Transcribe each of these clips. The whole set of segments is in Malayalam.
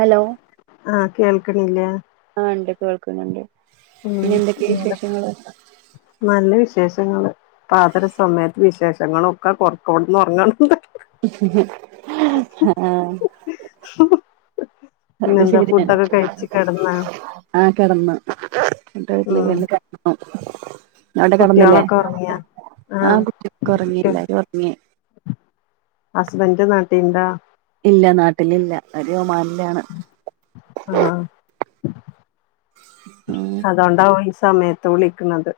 ഹലോ ആഹ് കേൾക്ക്ണില്ലേ? ആഹ് ഇണ്ട് കേൾക്ക്ണ് ണ്ട്. ഉം നല്ല വിശേഷങ്ങള്. പാതിര സമയത്ത് വിശേഷങ്ങളൊക്കെ [unintelligible] ഉറങ്ങണ് ആഹ പിന്നെ അത് എന്താ ശരിയാണ് ഫുഡൊക്കെ കഴിച്ച് കെടന്ന ആഹ് കെടന്ന് ഫുഡയിക്കലൊക്കെ ഉം കൈഞ്ഞ് കെട്ന്ന്. അവിടെ കടന്നില്ലേ കുട്ടികളൊക്കെ ഉറങ്ങിയാ ആഹ് കുട്ടിയൊക്കെ ഒർങ്ങി കുട്ടി എല്ലാരും ഒർങ്ങി. ഹസ്ബൻഡ് നാട്ടിണ്ടാ ഇല്ല നാട്ടിൽ ഇില്ല ഒര് ഒമാനിലാണ്. ആഹ് ഉം അതൊണ്ടാവും ഈ സമയ ത്ത് വിളിക്കുണത്.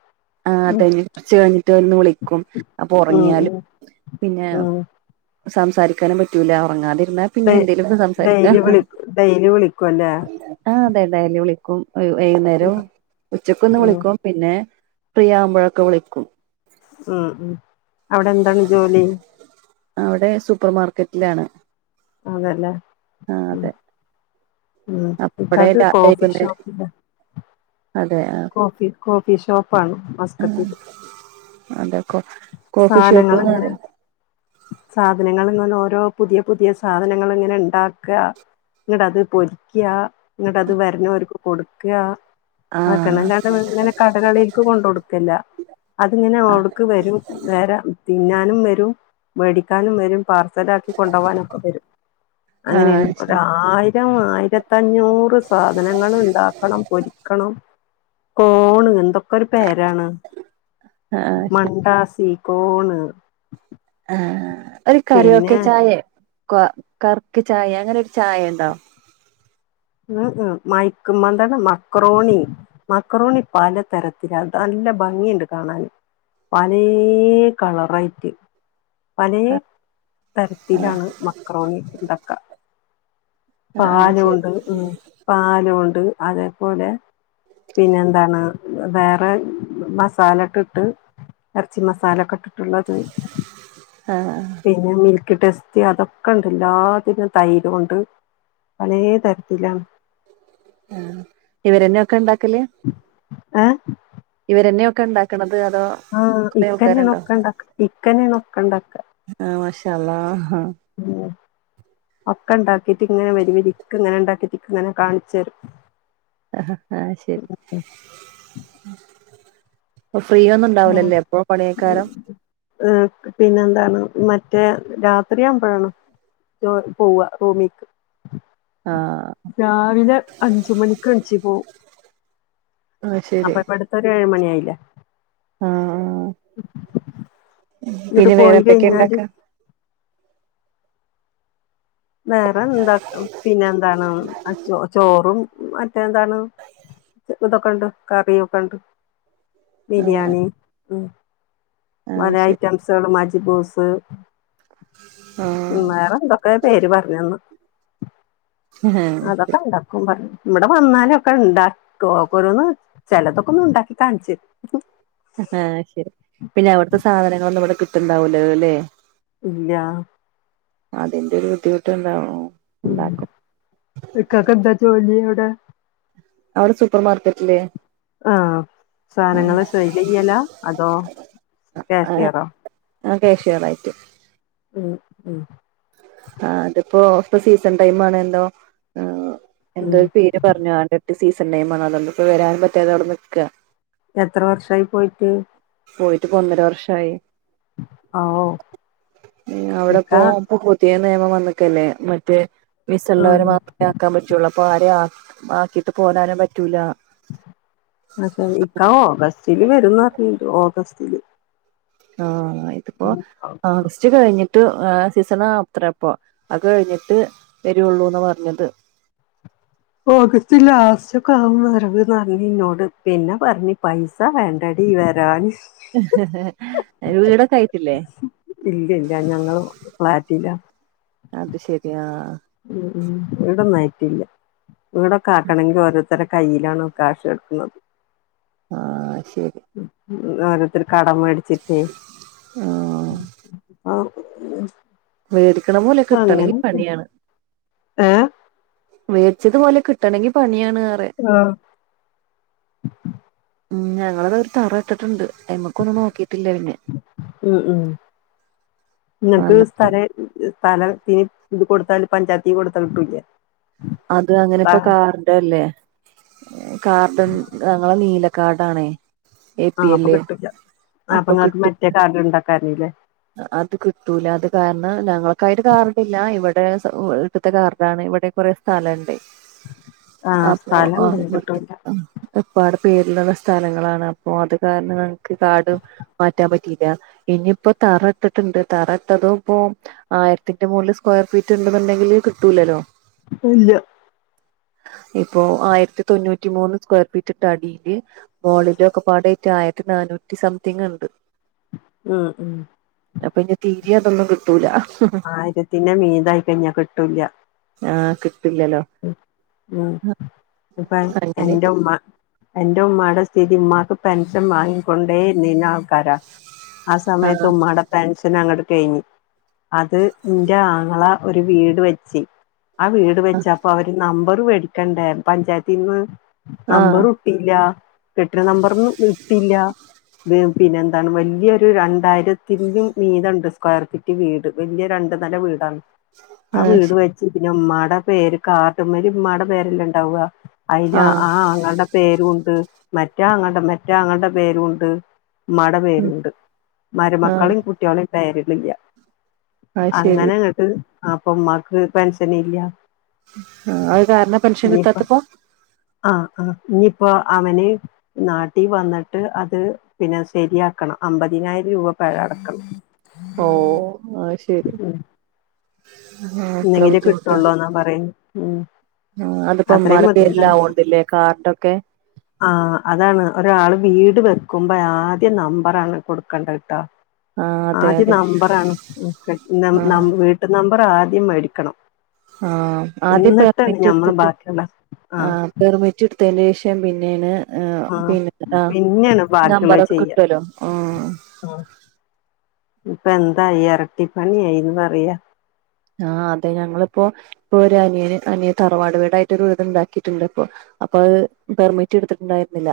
ആഹ് തന്നെ കുറച്ച് കഴിഞ്ഞിട്ട് ഒന്ന് വിളിക്കും അപ്പ ഉം ഉറങ്ങിയാല് ഉം പിന്നെ ഉം സംസാരിക്കാനും പറ്റൂല ഉറങ്ങാതിരുന്നാ പിന്നെ ഡെ എന്തേലുമൊക്കെ സംസാരിക്കാം ഡെയ്ലി വിളി ഡെയ്ലി വിളിക്കും അല്ലേ ആഹ് അതെ ഡെയ്‌ലി വിളിക്കും വൈകുന്നേരം ഉച്ചക്കൊന്ന് ഉം വിളിക്കും പിന്നെ ഫ്രിയാമ്പഴൊക്കെ വിളിക്കും ഉം ഉം അവിടെ എന്താണ് ജോലി അവിടെ സൂപ്പർ മാർക്കറ്റിലാണ് അതേല്ലേ ആഹ് അതെ ഉം ഉം അവിടെ ഇക്കാക്ക് കോഫി വൈകുന്നേരം ഷോപ്പിലാ അതെ ആഹ് കോഫി കോഫി ഷോപ്പാണോ ആ അതെ കോ കോഫി ഷോപ്പ് സാനങ്ങൾ ന്ന് ഇങ്ങനെ പറയും സാധനങ്ങൾ ഇങ്ങനെ ഓരോ പുതിയ പുതിയ സാധനങ്ങള് ഇങ്ങനെ ഇണ്ടാക്ക ഇന്നിട്ട് അത് പൊരിക്ക ഇന്നിട്ട് അത് വെര്ണോര്ക്ക് കൊടുക്കാ അക്കേണ് ആഹ് അല്ലാണ്ടെ ഇങ്ങനെ കടകളീക്ക് കൊണ്ടൊടുക്കല്ല അതിങ്ങനെ അവട്ക്ക് വരും വേറെ തിന്നാനും വരും മേടിക്കാനും വരും പാർസല് ആക്കി കൊണ്ടുപോകാനൊക്കെ വരും അങ്ങനേണ് ആഹ് ശരി ഒരായ് രം ആയിരത്തഞ്ഞൂറ് സാധനങ്ങൾ ഇണ്ടാക്കണം പൊരിക്കണം കോണ് എന്തൊക്കെ ഒരു പേരാണ് ആഹ് ശരി മണ്ടാസി കോണ് ആഹ് ഒരു പിന്നെ കരോക്കെ ചായെ കറുക്ക് ചായേ അങ്ങനെ ഒരു ചായ ഇണ്ടോ ഉം ഉം മയക്കുമ്മന്താണ് മക്രോണി മക്രോണി പലതരത്തിലാ അത് നല്ല ഭംഗിണ്ട് കാണാൻ പലേ കളറായിട്ട് പലേ തരത്തിലാണ് മക്രോണി ഇണ്ടാക്ക ആഹ് ആഹ് ശരി പാലുംണ്ട് ഉം പാലും ഇണ്ട് അതേപോലെ പിന്നെ എന്താണ് വേറെ മസാല ഇട്ടിട്ട് ഇറച്ചി മസാലൊക്കെ ഇട്ടിട്ട്ള്ളത് ആഹ പിന്നെ മിൽക്ക് ടെസ്റ്റ് അതൊക്കെ ഇണ്ട് എല്ലാത്തിനും തൈരുംണ്ട് പലേ തരത്തി ത്തിലാണ് ആഹ് ഇവരെന്നെ ഒക്കെ ഇണ്ടാക്കല് ആഹ് ഇവരെന്നെ ഒക്കെ ഇണ്ടാക്ക്ണത് അതോ ആഹ കുറെ ഇക്കന്നെ ആൾക്കാരുണ്ടോ ഒക്കെണ്ടാക്ക ഇക്കന്നെണ് ഒക്കെ ഇണ്ടാക്ക ആഹ മാഷാ അല്ലാഹ് ഉം ഒക്കെ ഇണ്ടാക്കിട്ട് ഇങ്ങനെ വരി വരിക്ക് ഇങ്ങനെ ഇണ്ടാക്കിട്ട് ഇക്കിങ്ങനെ കാണിച്ചെരും ആ ആഹ ശരി അപ്പൊ ഫ്രീ ഒന്നും ആഹ് ഇണ്ടാവുലല്ലേ അപ്പോ പണിയേക്കാരം ഏഹ് പിന്നെ എന്താണ് മറ്റേ രാത്രിയാമ്പഴാണ് പോവ റൂമിക്ക് ആഹ രാവിലെ അഞ്ച്മണിക്ക് എണിച്ചു പോവും ആഹ് ശരി അപ്പൊ ഇവിടു ഒര് ഏഴ് മണി ആയില്ലെ ആഹ ആഹ എന്നിട്ട് പിന്നെ പോയി വേറെന്തൊക്കെ ഇണ്ടാക്ക കഴിഞ്ഞാല് വേറെ എന്താ പിന്നെ എന്താണ് ചോറും മറ്റേ എന്താണ് ഇതൊക്കെ ഉണ്ട് കറിയൊക്കെണ്ട് ബിരിയാണി ഉം ആഹ് പല ശരി ഐറ്റംസുകള് മജിപൂസ് ആഹ് വേറെ എന്തൊക്കെ പേര് പറഞ്ഞളൂ ആഹ് അതോ കണ്ട ഇവിടെ വന്നാല ഒക്കെ ഉണ്ടാക്കോന്ന് ചിലതൊക്കെ ഒന്നും ഉണ്ടാക്കി കാണിച്ചി ആഹ് ശരി പിന്നെ അവിടുത്തെ സാധനങ്ങളൊന്നും ഇവിടെ കിട്ടുണ്ടാവലോ അല്ലേ ഇല്ല അതിന്റെ ഒരു ബുദ്ധിമുട്ട് ഇണ്ടാവും ഉണ്ടാക്കും ഇക്കാക്കെന്താ ജോലിവിടെ? അവിടെ സൂപ്പർ മാർക്കറ്റിലേ, ആഹ്, സാധനങ്ങള് സൈല് ചെയ്യലാ അതോ? ഏഹ് കാഷ്യറോ ആഹ് കേഷറായിട്ട്, ഉം ഉം ആഹ് അത്പ്പോ ഇപ്പ സീസൺ ടൈം ആണല്ലോ ഉം. എന്തോരു പേര് പറഞ്ങ്ങാണ്ട്, സീസൺ ടൈമാണ് അതൊണ്ട് ഇപ്പം വരാൻ പറ്റാതെ അവിടെ നിക്ക, എത്ര വർഷായി പോയിട്ട്? പോയിട്ട്പ്പൊ ഒന്നര വർഷായി ഓ ഇക്ക അവിടെപ്പോ, പ്പം പുതിയ നിയമം വന്ന്ക്കല്ലേ മറ്റേ ഉം, വിസള്ളവരെ മാത്രമേ ആക്കാൻ പറ്റുള്ളൂ, അപ്പൊ ആരെ ആക്കിട്ട് പോരാനും പറ്റൂല, പക്ഷെ ഇക്ക ഓഗസ്റ്റില് വരും പർഞ്ഞിണ്ട് ഓഗസ്റ്റില്, ആഹ് ഇതിപ്പോ ആഗസ് ച്ച് കഴിഞ്ഞിട്ട് സീസൺ അത്രെപ്പ അത് കഴിഞ്ഞിട്ട് വരുള്ളൂന്ന് പറഞ്ഞത്, ഓഗസ്റ്റ് ലാസ്റ്റ് ഒക്കെ ആവുവരവ് പർഞ്ന്നോട് പിന്നെ പറഞ്ഞ് പൈസ് സാ വേണ്ടടീ വരാൻ, വീടൊക്കെ ആയിട്ടില്ലേ? ഇല്ല ഇല്ല ഞങ്ങള് ഫ്ലാറ്റില, അത് ശെരി ആഹ്, ഉം വീടൊന്നും ആയിട്ടില്ല, വീടൊക്കെ ആക്കണങ്കിൽ ഓരോരുത്തര്ടെ കയ്യിലാണ് കാശ് കെടക്കുന്നത്, ആഹ് ശെരി, ഓരോരുത്തരു കടം മേടിച്ചിട്ടേ, ആഹ് ഉ വേടിക്കണ പോലെ കിട്ടണെങ്കിൽ പണിയാണ്, ഏഹ്? വേടിച്ചതുപോലെ കിട്ടണെങ്കി പണിയാണ് പർയാ, ആഹ്, ഉം ഞങ്ങളത് ഒരു തറ ഇട്ടിട്ടുണ്ട് അയ്മക്കൊന്നും നോക്കിയിട്ടില്ല പിന്നെ, ഉ ഉം നിങ്ങക്ക് വന്നിട്ട് സ്ഥല സ്ഥലംത്തിനി ഇത് കൊടുത്താല് പഞ്ചായത്തി കൊടുത്താൽ കിട്ടൂലേ? അത് ആ അങ്ങനെപ്പ കാർണ്ടല്ലേ,. കാർഡൻ ഞങ്ങളെ നീലക്കാർടാണേ, ആഹ് അപ്പൊ കിട്ടില്ല, ആഹ് അപ്പൊ നിങ്ങക്ക് മറ്റേ കാർഡിൽ ഉണ്ടാക്കാരുന്നില്ലേ? അത് കിട്ടൂല അത് കാരണം ഞങ്ങൾക്കായിട്ട് കാർഡില്ല ഇവിടെ, ഇവ്ടത്തെ കാർഡാണ് ഇവിടെ കുറെ സ്ഥലംണ്ട് ആഹ് അപ്പൊ സ്ഥലം ആഹ് ഇണ്ടെങ്കി ഇ കിട്ടൂല ഇപ്പാടെ പേരിലുള്ള സ്ഥലങ്ങളാണ് അപ്പൊ അത് കാരണം ഞങ്ങക്ക് കാർടും മാറ്റാൻ പ റ്റില്ല ഇനിയിപ്പോ തറ ഇട്ടിട്ട്ണ്ട് തറട്ടതും ഇപ്പോ ആയിരത്തിന്റെ മോളില് സ്ക്വയർ ഫീറ്റ് ഇണ്ടെന്നുണ്ടെങ്കില് കിട്ടൂലലോ. ഇല്ല ഇപ്പോ ആയിരത്തി തൊണ്ണൂറ്റി മൂന്ന് സ്ക്വയർ ഫീറ്റ്ട്ട് അടിയില് മോളിലൊക്ക പാടയ്റ്റ് ആയിരത്തി നാനൂറ്റി സംതിങ് ഇണ്ട്. ഉം ഉം അപ്പ ഇഞ്ഞ് തീരെ അതൊന്നും കിട്ടൂല. ആയിരത്തിന്റെ മീതായി കഴിഞ്ഞാൽ കിട്ടൂല്ല. ആ കിട്ടില്ലല്ലോ. ഉം ഉം ഇപ്പഹ് എന്റെ അങ്ങനെയിട്ട് ഉമ്മ എന്റെ ഉമ്മാടെ സ്ഥിതി ഉമ്മാക്ക് പെൻഷൻ വാങ്ങിക്കൊണ്ടേ നീന കാര ആ സമയത്ത് ഉമ്മാടെ പെൻഷൻ അങ്ങട്ട് കഴിഞ്ഞ്. അത് ഇൻ്റെ ആങ്ങള ഒരു വീട് വെച്ച് ആ വീ ട് വെച്ചപ്പോ അവര് നമ്പർ വേടിക്കണ്ടേ പഞ്ചായത്തിന്ന് ആഹ് നമ്പറു ട്ടില്ല കെട്ടിട നമ്പർന്നും ഇട്ടില്ല. ത് പിന്നെന്താണ് വല്യൊര് രണ്ടായിരത്തിലും മീ മീതണ്ട് സ്ക്വയർ ഫീ റ്റ് വീട് വല്യേ രണ്ട് നെല വീടാണ്. ആ ആഹ് ശ വീട് വെച്ച് പിന്നെ ഉമ്മാടെ പേര് കാർട്മ്മല് ഉമ്മാടെ പേരല്ലേണ്ടാവാ. അയില് അ ആഹ് ആ ആങ്ങൾടെ പേരുണ്ട് മറ്റേ ആങ്ങൾടെ മറ്റാ ആങ്ങൾടെ പേരുണ്ട്. ഇമ്മാടെ ഉം പേര്ണ്ട് ആഹ് മരുമക്കളിം കൂട്ട്യാളേം പേര്ലില്ല. അത് ശരി അങ്ങനെ ഇങ്ങട്ട് അപ്പൊ ഇമ്മാക്ക് പെൻഷനില്ല. ആ അത് കാരണ പെൻഷൻ ഇനിയിപ്പ കിട്ടാത്തപ്പോ ആഹ് ആഹ് ഇഞ്ഞിപ്പോ അവന് നാട്ടീ വന്ന്ട്ട് അത് പിന്നെ ശരിയാക്കണം അമ്പതിനായിരം രൂപ പെഴ അടക്കണം. ഓഹ് അഹ്ശരി ഉം ആഹ് എത്ര ഇന്നെങ്കിലേ ബുദ്ധിമുട്ട കിട്ടുള്ളൂന്നാ പറയുന്നെ ഉം ആ അതിപ്പോ അത്രയും ഉമ്മാടെ ബുദ്ധിമുട്ടാണ് പേരിലാവോണ്ടില്ലേ കാർഡൊക്കെ. ആ അതാണ് ഒരാള് വീട് വെക്കുമ്പേ ആദ്യം നമ്പറാണ് കൊടുക്കണ്ടത്ട്ടോ. ആഹ് അതെ ആദ്യം അതെ നമ്പറാണ് ആഹ് [unintelligible] വീട്ട് നമ്പറാദ്യം മേടിക്കണം. ആ ആദ്യം എന്നിട്ടാണ് ഞമ്മള് പെർമിറ്റ്ട്ത്തിട്ട് ബാക്കിയുള്ള ആ ആഹ് പെർമിറ്റ്ട് ത്തെനേഷം പിന്നേണ് ആഹ് പിന്നെ ആഹ് പിന്നെയാണ് നമ്പറൊക്കെ കിട്ടുലോ ആഹ്. ആ ഉം ഇപ്പന്തായി എരട്ടിപ്പണിയായിന്ന് പറയാ. ആ അതെ ഞങ്ങള്പ്പോ ഇപ്പൊരു അനിയന് അനിയൻ തറവാട് വീടായിട്ടൊരു വീട്ണ്ടാക്കിട്ട്ണ്ട്പ്പൊ. അപ്പ അഹ് പെർമിറ്റ്ട്ത്തിട്ട് ണ്ടായിരുന്നില്ല.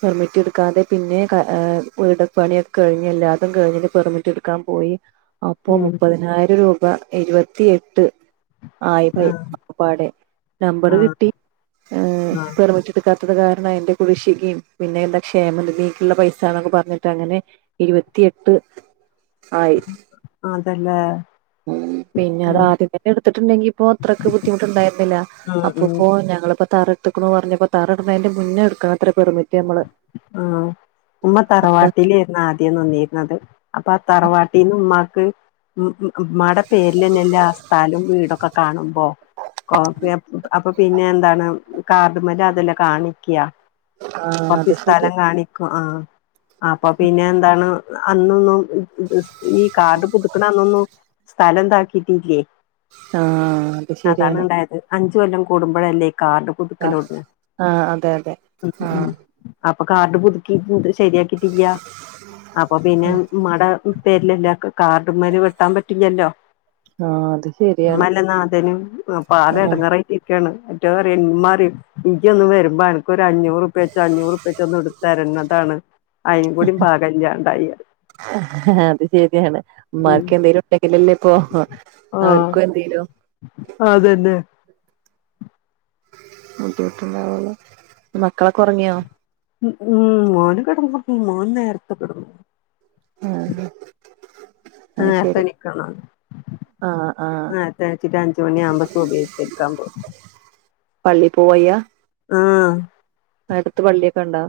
പെർമിറ്റ്ട്ക്കാതെ പിന്നേം ക ഏഹ് വീട്പണിയൊക്കെ കഴിഞ്ഞ് എല്ലാത കഴിഞ്ഞ് ഇനി പെർമിറ്റ്ട് ക്കാൻ പോയി അപ്പൊ ഉം മുപ്പതിനായിരം രൂപ ഇരുപത്തിയെട്ട് ആയി പൈ ആഹ് ഒക്കപ്പാടെ നമ്പറ് ആഹ് കിട്ടി ഏ ആഹ് പെർമിറ്റ് ടുക്കാത്തത് കാരണം അതിന്റെ കുടിശ്ശികീം പിന്നെ എന്താ ക്ഷേമ നിധിക്ക്ള്ള പൈസന്നൊക്കെ പറഞ്ഞിട്ട് അങ്ങനെ ഇരുപത്തിയെട്ട് ആയി അതല്ലെ. ഉം പിന്നെ അത് ആദ്യം തന്നെ എടുത്തിട്ടുണ്ടെങ്കി ഇപ്പോ അത്രക്ക് ബുദ്ധി മുട്ടുണ്ടായിരുന്നില്ല. ഉം ഉം അപ്പപ്പോ ഞങ്ങളിപ്പ തറട്ട്ക്ക്ണു പറഞ്ഞപ്പോ തറട്നെയ്ന്റെ മുന്നേ എടുക്കാണത്രെ പെർമി ആ ഉമ്മ തറവാട്ടിലേര്ന്ന് ആദ്യം നിന്നീര്ന്നത്. അപ്പാ തറവാട്ടീന്ന് ഉമ്മാക്ക് ഉം മ്മടെ പേരിലെന്നെല്ലാ സ്ഥലും വീടൊക്കെ കാണുമ്പോ കോപ്പി അപ്പൊ പിന്നെ എന്താണ് കാർഡ്മലതല്ലെ കാണിക്ക ആഹ് കോർച്ച് അത് ശരിയാ സ്ഥലം കാണിക്കും ആഹ് അപ്പൊ പിന്നെ എന്താണ് അന്നൊന്നും ഇ ഇത് സ് ഈ കാർഡ് പുതുക്കണന്നൊന്നും സ്ഥലം ന്താക്കിട്ടില്ലേ ആഹ് അത് അതാണ് ശരിയാണ് ണ്ടായത് അഞ്ച്കൊല്ലം കൂടുമ്പോഴല്ലേ ഈ കാർഡ് പുതുക്കലോടങ്ങ ആഹ് അതെ അതെ ഉം ഉം ആഹ് അപ്പൊ കാർഡ് പുതുക്കി ഇത് ശരിയാക്കിട്ടില്യ അപ്പൊ പിന്നെമ്മാടെ പേരിലില്ല ഒക്കെ കാർഡ്മ്മല് വെട്ടാൻ പറ്റില്ലല്ലോ ആഹ് അത് ശരിയാണ് മ്മല്ലേ നാഥനും ആ പ്പാകെടങ്ങറായിട്ടി ക്കാണ് മറ്റൊന്പറിയും മ്മറിയും ഇയ്യോന്ന് വരുമ്പോ അനക്കൊരഞ്ഞൂറു ചന്നൂറുപ്യച്ച് ഒന്നുടുത്തര്ന്നതാണ് അയിനും കൂടി പാകല്ലാണ്ടായി ആഹ് അത് ശരിയാണ് ഉം ഉമാർക്കെന്തെങ്കിലും ണ്ടങ്കില്ലല്ലേപ്പൊ ആഹ് അവർക്കും എന്തേലോ അതന്നെ ബുദ്ധിമുട്ടുണ്ടാവുലെ മക്കളൊക്കൊറങ്ങിയോ ഉം ഉം മോന് കെടന്നൊറങ്ങി മോൻ നേരത്തെ കെടന്നു ആഹ് അത് ശരി നേരത്തെനിക്കണന്ന് ആഹ് ആഹ് ആത്തഴച്ചിട്ട അഞ്ച മണിയ ആവുമ്പോ സുബ്‌ഹ്കരിക്കാ പോവു പള്ളി പോവയ്യാ ആഹ് ഉണ്ടോ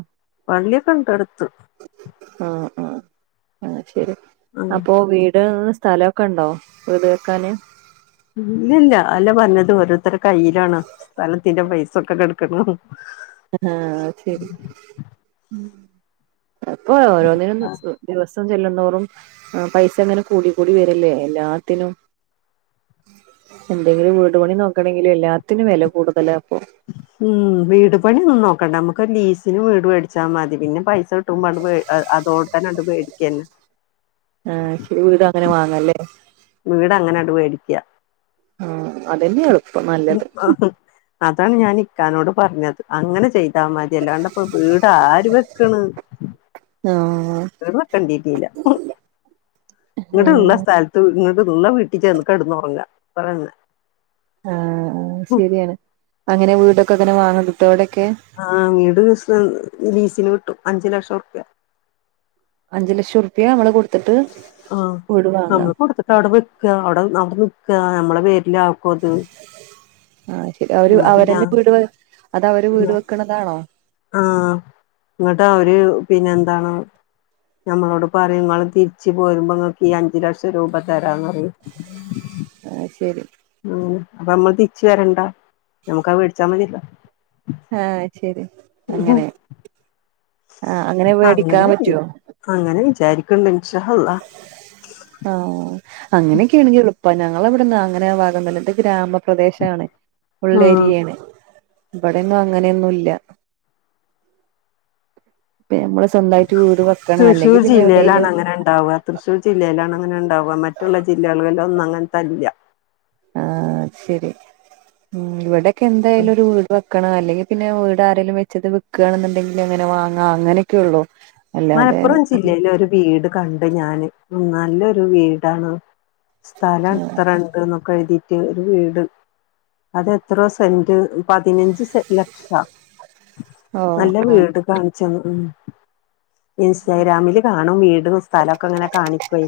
പള്ളിയക്കണ്ടടുത്തു ആഹ് ആഹ് ആഹ് ശരി ആഹ് അപ്പൊ വീട് സ്ഥലമൊക്കെ ഉണ്ടോ വീട് വെക്കാന് ഇല്ല ഇല്ല അല്ല പറഞ്ഞത് ഓരോരുത്തരുടെ കയ്യിലാണ് സ്ഥലത്തിന്റെ പൈസൊക്കെ കിടക്കണ് ആഹ് ശരി മ്മ് അപ്പൊ ഓരോന്നിനും സ് ദിവസം സം ചെല്ലുന്നോറും പൈസങ്ങനെ കൂടി കൂടി വരില്ലേ എല്ലാത്തിനും എന്തെങ്കിലും വീട് പണി നോക്കണെങ്കിൽ എല്ലാത്തിനും വില കൂടുതലാപ്പൊ ഉം വീട് പണിയൊന്നും നോക്കണ്ട നമുക്ക് ലീസിന് വീട് മേടിച്ചാൽ മതി പിന്നെ പൈസ ട്ടുമണ്ട് അത് അതോടക്കാനാണ്ട് മേടിക്കന്നെ ആഹ് ഇച്ചിരി വീട് അങ്ങനെ വാങ്ങല്ലേ വീട് അങ്ങനെടു മേടിക്ക ആഹ് അതന്നെയ എളുപ്പം നല്ലത് അതാണ് ഞാൻ ഇക്കാനോട് പറഞ്ഞത് അങ്ങനെ ചെയ്താൽ മതി അല്ലാണ്ടപ്പോ വീടാര് വെക്കണ് ആഹ് [unintelligible] ഇവിട്ടുള്ള ആഹ് സ്ഥലത്ത് ഇങ്ങോട്ട്ള്ള വീട്ടിൽ ചേന്ന് കിടന്ന്റങ്ങ അത്രറാന്നെ ആഹ് ആഹ് ശരിയാണ് അങ്ങനെ വീടൊക്കെ അങ്ങനെ വാങ്ങിട്ടോ അവിടെക്കെ ആഹ് വീട് ലീസ് ലീസിന് കിട്ടും അഞ്ചു ലക്ഷം ർപ്യ അഞ്ചു ലക്ഷം റുപ്യ നമ്മള് കൊടുത്തിട്ട് ആഹ് വീടുവാങ്ങ നമ്മള് കൊടുത്തിട്ട് അവിടെ വെക്ക അവിടെ അവിടെ നിക്കാ നമ്മളെ പേരില ആക്കു അത് ആഹ് ശരി അവര് ഇങ്ങട്ട് അവരെ ഞാൻ വീട് അത അവര് വീട് വെക്കണതാണോ ആഹ് ഇങ്ങട്ട് അവര് പിന്നെ എന്താണ് ഞമ്മളോട് പറയും ഇങ്ങള് തിരിച്ച് പോരുമ്പോ ഇങ്ങക്ക് ഈ അഞ്ച് ലക്ഷം രൂപ തരാന്ന് പറയും ആഹ് ശരി അങ്ങനെ അപ്പൊ നമ്മള് തിരിച്ച് വരണ്ടാ നമ്മുക്കത് വേടിച്ചാ മതിയല്ലോ ആഹ് ശരി അങ്ങനെ ആഹ് അങ്ങനെ വേടിക്കാൻ അങ്ങനെ പറ്റോ അങ്ങനെ വിചാരി ക്ക്ന്ന് ഇൻഷാ അള്ളാ ആഹ് അങ്ങനെക്കാണെങ്കി എള് പ്പാ ഞങ്ങളെ ഇവിടന്ന് അങ്ങനെ ഭാഗന്നല്ല ഇത് ഗ്രാമ പ്രദേശാണ് ആഹ് ഉള്ളേരിയയാണ് ഇബടെന്നും അങ്ങനെയൊന്നും ഇല്ല ഇപ്പ നമ്മള് സ്വന്തായിട്ട് വീട് വെക്കണം അല്ലെങ്കി തൃശ്ശൂർ പിന്നെ ജില്ലയിലാണ് എവിടേലും അങ്ങനെ ഇണ്ടാവ തൃശ്ശൂർ ജില്ലയിലാണ് അങ്ങനെ ഇണ്ടാവ മറ്റ്ള്ള ജില്ലകളിലൊന്നു അങ്ങൻത്തത് ഇല്ല ആഹ് ശരി ഉം ഇവിടെക്കെ എന്തായാലും ഒരു വീട് വെ ക്കണം അല്ലെങ്കി പിന്നെ വീട് ആരേലും വെച്ചത് വിക്കാണ്ന്ന്ണ്ടെങ്കില് അങ്ങനെ വാങ്ങാ അങ്ങനെയൊക്കൊള്ളൂ മലപ്പുറം ജില്ലയില ഒരു വീട് കണ്ട് ഞാന് നല്ലൊരു വീടാണ് സ്ഥലം അത്ര ഇണ്ട്ന്നും ക്കെഴ്തീട്ട് ഒരു വീട് അത് എത്രോ സെന്റ് പതിനഞ്ച് സെ ലക്ഷ ഓ നല്ല ഓ വീട് കാണിച്ചെന്ന് ഉം ഇൻസ്റ്റാഗ്രാമില് കാണും വീടും സ്ഥലൊക്കെ ഇങ്ങനെ കാണിക്കും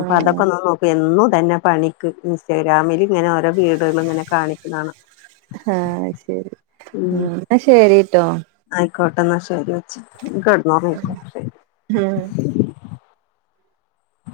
അപ്പൊ അതൊക്കൊന്ന് നോ എന്നും ഇതെന്നെ പണി ക്ക് ഇൻസ്റ്റഗ്രാമില് ഇങ്ങനെ ഓരോ വീടേള് ഇങ്ങനെ കാണിക്ക്ന്ന കാണാ ഉം ഇന്നാ ശെരി ട്ടോ ആയിക്കോട്ടെ ഇന്നാ ശെരി വെച്ച് ഇനി കെടന്നോറ്ങ്ങിക്കോ ശെ ഉം ഉ